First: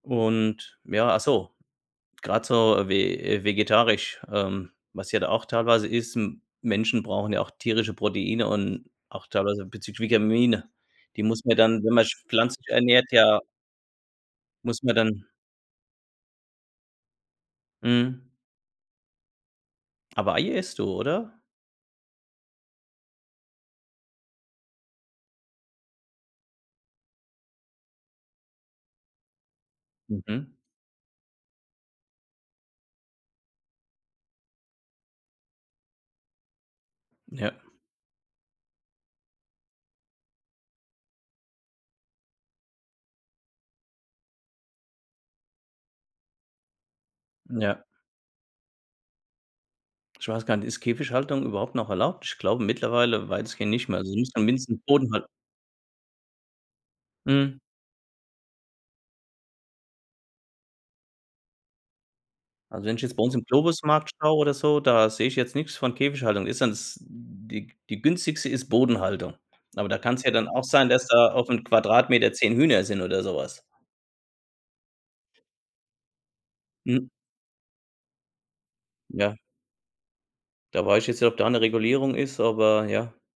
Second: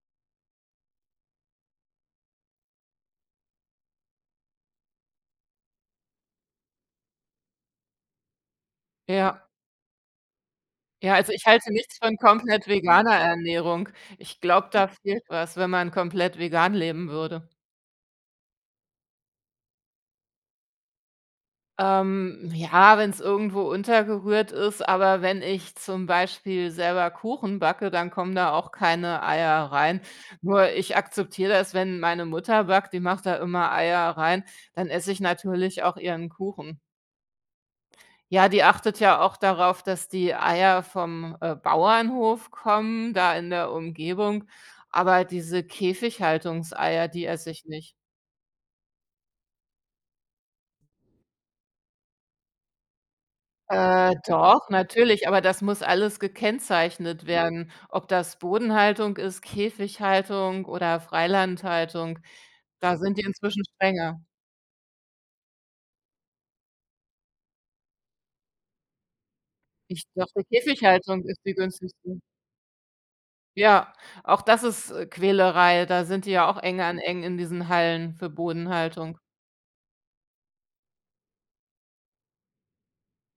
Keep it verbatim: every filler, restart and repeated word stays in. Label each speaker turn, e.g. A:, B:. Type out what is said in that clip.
A: Und, ja, ach so, grad so ve vegetarisch, ähm, was ja da auch teilweise ist, M Menschen brauchen ja auch tierische Proteine und auch
B: Ja.
A: teilweise bezüglich Vitamine,
B: Ja,
A: die
B: also,
A: muss
B: ich
A: man
B: halte
A: dann, wenn
B: nichts
A: man
B: von
A: sch
B: komplett
A: pflanzlich ernährt,
B: veganer
A: ja
B: Ernährung. Ich glaube,
A: muss
B: da
A: man
B: fehlt
A: dann
B: was, wenn man komplett vegan leben würde.
A: Mhm. Aber Ei isst du, oder?
B: Ähm, ja, wenn's irgendwo untergerührt ist, aber wenn ich zum Beispiel selber Kuchen backe, dann kommen da auch keine Eier rein.
A: Mhm.
B: Nur ich akzeptiere das, wenn meine Mutter backt, die macht da immer Eier rein, dann esse ich natürlich auch ihren Kuchen.
A: Ja.
B: Ja, die achtet ja auch darauf, dass die Eier vom, äh, Bauernhof kommen da in der Umgebung. Aber diese Käfighaltungseier, die esse ich
A: Ja.
B: nicht.
A: Ich weiß gar nicht, ist Käfighaltung überhaupt noch erlaubt? Ich glaube, mittlerweile weitestgehend nicht mehr. Also,
B: Äh,
A: die müssen ja
B: doch,
A: mindestens Bodenhalt
B: natürlich, aber das muss alles gekennzeichnet
A: Mhm.
B: werden, ob das Bodenhaltung ist, Käfighaltung oder Freilandhaltung.
A: Also, wenn
B: Da
A: ich
B: sind
A: jetzt
B: die
A: bei uns im
B: inzwischen
A: Globus Markt
B: strenger.
A: schaue oder so, da sehe ich jetzt nix von Käfighaltung. Ist dann das die g die günstigste ist Bodenhaltung, aber da
B: Ich
A: kann's ja
B: dachte
A: dann auch sein, dass
B: Käfighaltung
A: da
B: ist die
A: auf'm
B: günstigste?
A: Quadratmeter zehn Hühner sind oder so was.
B: Ja, auch das ist, äh, Quälerei. Da sind die ja auch eng an
A: Mhm.
B: eng in diesen Hallen für Bodenhaltung.
A: Ja. Da weiß ich jetzt nicht, ob da 'ne Regulierung ist, aber ja.